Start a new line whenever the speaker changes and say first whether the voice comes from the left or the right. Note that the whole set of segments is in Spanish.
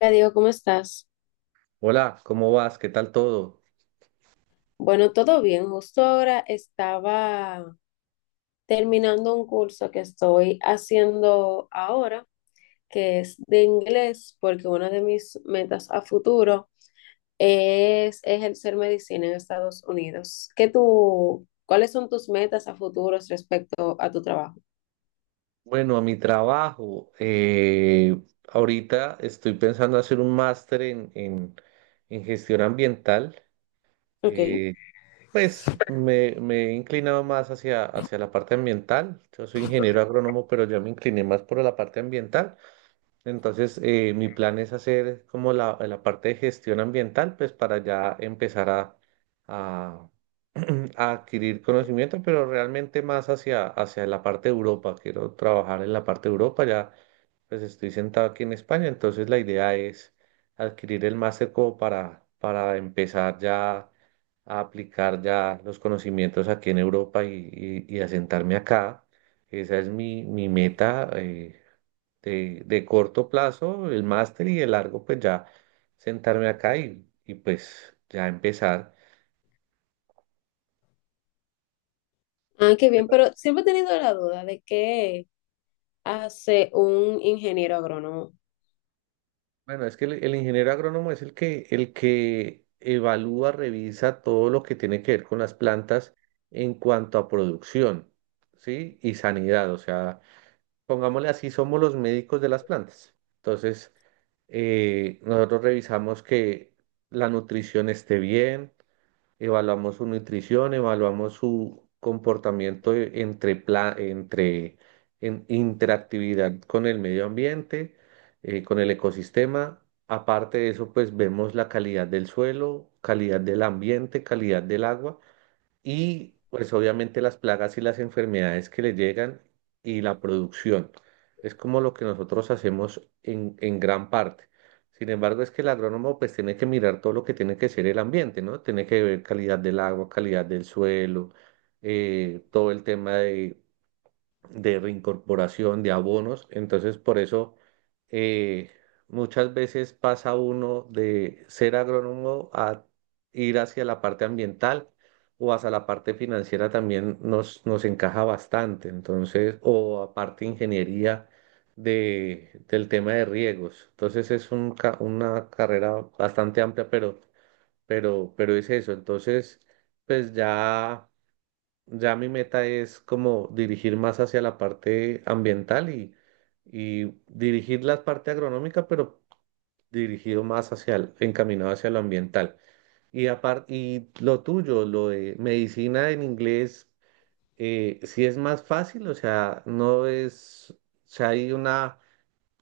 left: Hola Diego, ¿cómo estás?
right: Hola, ¿cómo vas? ¿Qué tal todo?
left: Bueno, todo bien. Justo ahora estaba terminando un curso que estoy haciendo ahora, que es de inglés, porque una de mis metas a futuro es ejercer medicina en Estados Unidos. ¿Qué tú, cuáles son tus metas a futuros respecto a tu trabajo?
right: Bueno, a mi trabajo. Ahorita estoy pensando hacer un máster en gestión ambiental.
left: Ok.
right: eh, pues me he inclinado más hacia la parte ambiental. Yo soy ingeniero agrónomo, pero ya me incliné más por la parte ambiental. Entonces, mi plan es hacer como la parte de gestión ambiental, pues para ya empezar a a adquirir conocimiento, pero realmente más hacia la parte de Europa. Quiero trabajar en la parte de Europa, ya pues estoy sentado aquí en España, entonces la idea es adquirir el máster como para empezar ya a aplicar ya los conocimientos aquí en Europa y asentarme acá. Esa es mi meta de corto plazo, el máster y de largo, pues ya sentarme acá y pues ya empezar.
left: Ah, qué bien, pero siempre he tenido la duda de qué hace un ingeniero agrónomo.
right: Bueno, es que el ingeniero agrónomo es el que evalúa, revisa todo lo que tiene que ver con las plantas en cuanto a producción, ¿sí? Y sanidad, o sea, pongámosle así, somos los médicos de las plantas. Entonces, nosotros revisamos que la nutrición esté bien, evaluamos su nutrición, evaluamos su comportamiento entre en interactividad con el medio ambiente, con el ecosistema. Aparte de eso, pues vemos la calidad del suelo, calidad del ambiente, calidad del agua y pues obviamente las plagas y las enfermedades que le llegan y la producción. Es como lo que nosotros hacemos en gran parte. Sin embargo, es que el agrónomo pues tiene que mirar todo lo que tiene que ser el ambiente, ¿no? Tiene que ver calidad del agua, calidad del suelo, todo el tema de reincorporación, de abonos. Entonces, por eso, eh, muchas veces pasa uno de ser agrónomo a ir hacia la parte ambiental o hacia la parte financiera también nos encaja bastante. Entonces, o aparte ingeniería del tema de riegos. Entonces, es una carrera bastante amplia, pero es eso. Entonces, pues ya. Ya mi meta es como dirigir más hacia la parte ambiental y dirigir la parte agronómica, pero dirigido más hacia encaminado hacia lo ambiental. Y aparte, y lo tuyo, lo de medicina en inglés, sí es más fácil, o sea, no es, o sea, hay una,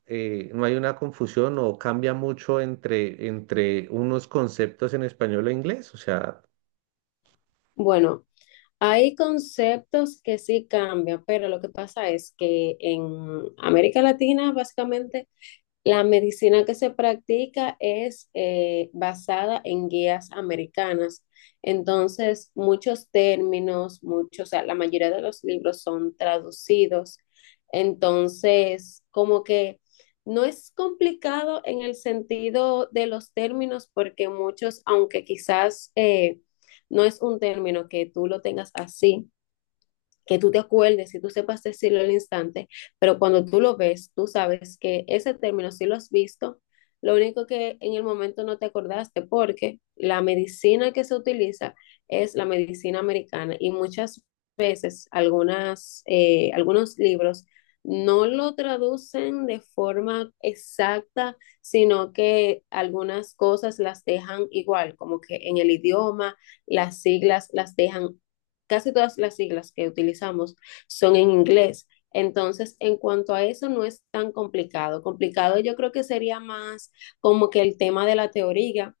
right: eh, no hay una confusión o cambia mucho entre unos conceptos en español e inglés, o sea.
left: Bueno, hay conceptos que sí cambian, pero lo que pasa es que en América Latina básicamente la medicina que se practica es basada en guías americanas. Entonces, muchos términos, muchos, o sea, la mayoría de los libros son traducidos. Entonces, como que no es complicado en el sentido de los términos, porque muchos, aunque quizás no es un término que tú lo tengas así, que tú te acuerdes, y tú sepas decirlo al instante, pero cuando tú lo ves, tú sabes que ese término sí lo has visto, lo único que en el momento no te acordaste porque la medicina que se utiliza es la medicina americana y muchas veces algunas, algunos libros no lo traducen de forma exacta, sino que algunas cosas las dejan igual, como que en el idioma las siglas las dejan, casi todas las siglas que utilizamos son en inglés. Entonces, en cuanto a eso, no es tan complicado. Complicado yo creo que sería más como que el tema de la teoría,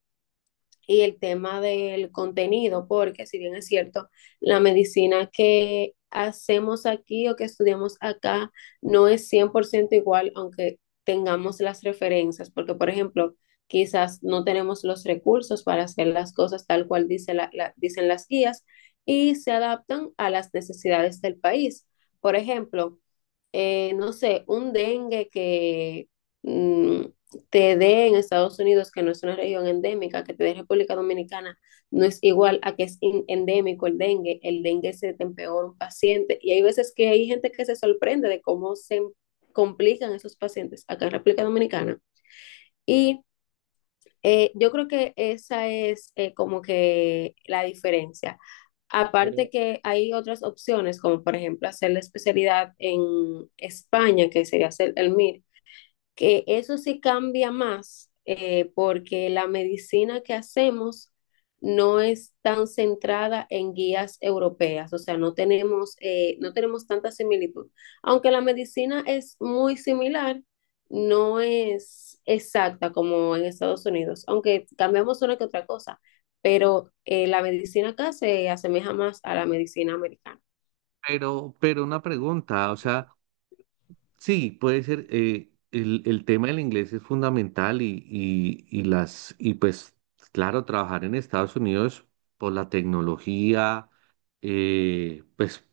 left: y el tema del contenido, porque si bien es cierto, la medicina que hacemos aquí o que estudiamos acá no es 100% igual, aunque tengamos las referencias, porque por ejemplo, quizás no tenemos los recursos para hacer las cosas tal cual dice dicen las guías y se adaptan a las necesidades del país. Por ejemplo, no sé, un dengue que mm, te dé en Estados Unidos, que no es una región endémica, que te dé República Dominicana, no es igual a que es endémico el dengue. El dengue se te empeora un paciente y hay veces que hay gente que se sorprende de cómo se complican esos pacientes acá en República Dominicana. Y yo creo que esa es, como que la diferencia. Aparte
right: Pero,
left: que hay otras opciones, como por ejemplo hacer la especialidad en España, que sería hacer el MIR, que eso sí cambia más, porque la medicina que hacemos no es tan centrada en guías europeas, o sea, no tenemos, no tenemos tanta similitud. Aunque la medicina es muy similar, no es exacta como en Estados Unidos, aunque cambiamos una que otra cosa, pero la medicina acá se asemeja más a la medicina americana.
right: pero una pregunta, o sea. Sí, puede ser. El tema del inglés es fundamental y pues, claro, trabajar en Estados Unidos por la tecnología, pues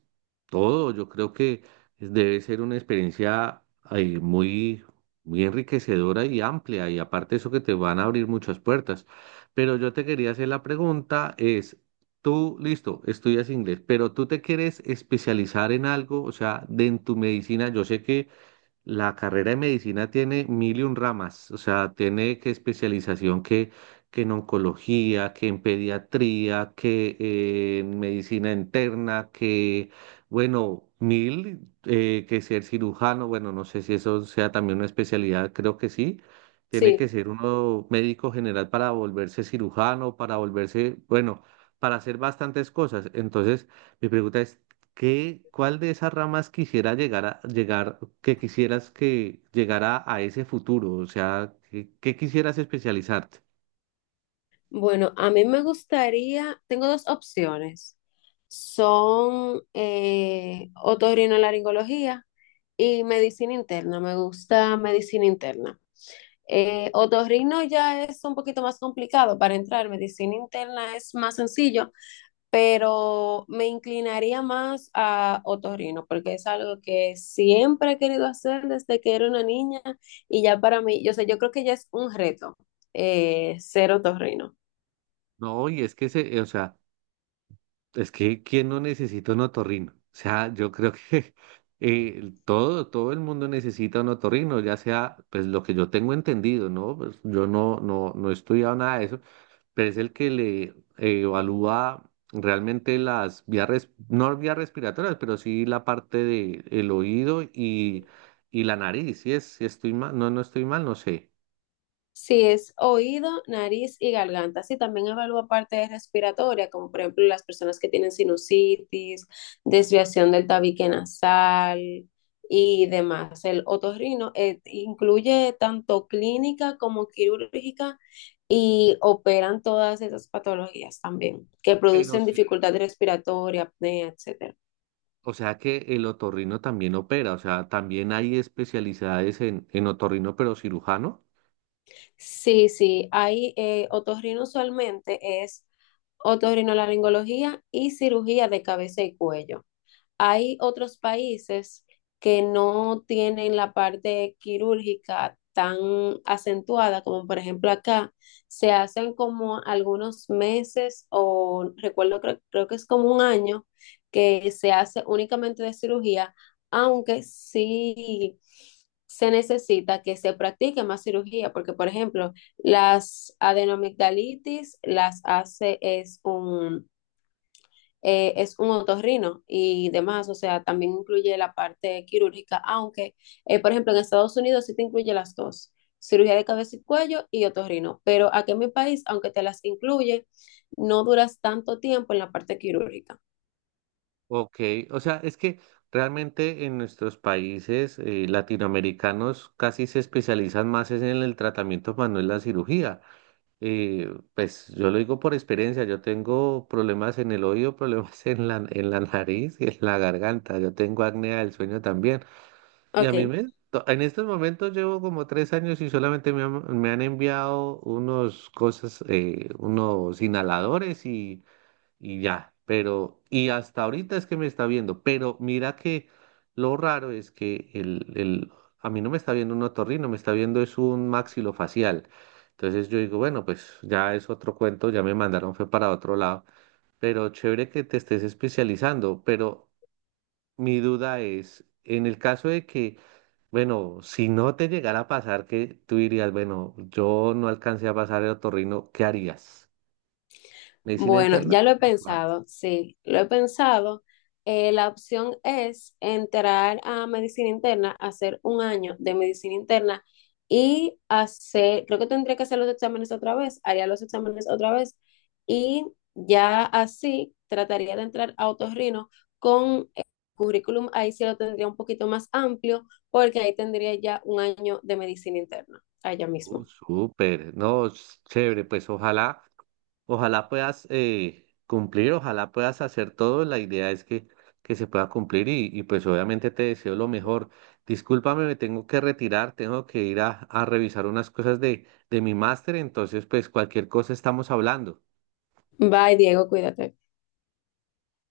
right: todo, yo creo que debe ser una experiencia eh, muy, muy enriquecedora y amplia. Y aparte eso que te van a abrir muchas puertas. Pero yo te quería hacer la pregunta, es, tú, listo, estudias inglés, pero tú te quieres especializar en algo, o sea, de en tu medicina, yo sé que la carrera de medicina tiene mil y un ramas, o sea, tiene que especialización que en oncología, que en pediatría, que en medicina interna, que, bueno, mil, que ser cirujano, bueno, no sé si eso sea también una especialidad, creo que sí. Tiene que
left: Sí.
right: ser uno médico general para volverse cirujano, para volverse, bueno, para hacer bastantes cosas. Entonces, mi pregunta es, ¿qué, cuál de esas ramas quisiera llegar a llegar, que quisieras que llegara a ese futuro? O sea, ¿qué, qué quisieras especializarte?
left: Bueno, a mí me gustaría, tengo dos opciones. Son otorrinolaringología y medicina interna. Me gusta medicina interna. Otorrino ya es un poquito más complicado para entrar, medicina interna es más sencillo, pero me inclinaría más a otorrino porque es algo que siempre he querido hacer desde que era una niña y ya para mí, yo sé, yo creo que ya es un reto, ser otorrino.
right: No, y es que se, o sea, es que ¿quién no necesita un otorrino? O sea, yo creo que todo el mundo necesita un otorrino, ya sea, pues lo que yo tengo entendido, ¿no? Pues yo no he estudiado nada de eso, pero es el que le evalúa realmente no vías respiratorias, pero sí la parte de el oído y la nariz. Si es, si estoy mal, no, no estoy mal, no sé.
left: Si es oído, nariz y garganta. Sí, también evalúa parte respiratoria, como por ejemplo las personas que tienen sinusitis, desviación del tabique nasal y demás. El otorrino incluye tanto clínica como quirúrgica y operan todas esas patologías también, que
right: Pero
left: producen
right: sí-
left: dificultad respiratoria, apnea, etcétera.
right: o sea que el otorrino también opera, o sea, también hay especialidades en otorrino, pero cirujano.
left: Sí, sí, hay otorrino usualmente es otorrinolaringología y cirugía de cabeza y cuello. Hay otros países que no tienen la parte quirúrgica tan acentuada como por ejemplo acá, se hacen como algunos meses o recuerdo, creo que es como un año que se hace únicamente de cirugía, aunque sí se necesita que se practique más cirugía, porque por ejemplo, las adenomigdalitis las hace es un otorrino y demás, o sea, también incluye la parte quirúrgica, aunque, por ejemplo, en Estados Unidos sí te incluye las dos, cirugía de cabeza y cuello y otorrino, pero aquí en mi país, aunque te las incluye, no duras tanto tiempo en la parte quirúrgica.
right: Ok, o sea, es que realmente en nuestros países latinoamericanos casi se especializan más es en el tratamiento, más no en la cirugía. Y pues yo lo digo por experiencia, yo tengo problemas en el oído, problemas en en la nariz y en la garganta, yo tengo apnea del sueño también. Y a mí
left: Ok.
right: en estos momentos llevo como 3 años y solamente me han enviado unos cosas, unos inhaladores y ya, pero, y hasta ahorita es que me está viendo, pero mira que lo raro es que a mí no me está viendo un otorrino, me está viendo es un maxilofacial. Entonces yo digo, bueno, pues ya es otro cuento, ya me mandaron fue para otro lado, pero chévere que te estés especializando, pero mi duda es, en el caso de que, bueno, si no te llegara a pasar que tú dirías, bueno, yo no alcancé a pasar el otorrino, ¿qué harías? ¿Medicina
left: Bueno,
right: interna?
left: ya lo he pensado, sí, lo he pensado. La opción es entrar a medicina interna, hacer un año de medicina interna y hacer, creo que tendría que hacer los exámenes otra vez, haría los exámenes otra vez y ya así trataría de entrar a otorrino con el currículum, ahí sí lo tendría un poquito más amplio porque ahí tendría ya un año de medicina interna, allá
right: Oh,
left: mismo.
right: súper, no, es chévere, pues ojalá, ojalá puedas cumplir, ojalá puedas hacer todo, la idea es que se pueda cumplir y pues obviamente te deseo lo mejor. Discúlpame, me tengo que retirar, tengo que ir a revisar unas cosas de mi máster, entonces pues cualquier cosa estamos hablando.
left: Bye, Diego, cuídate.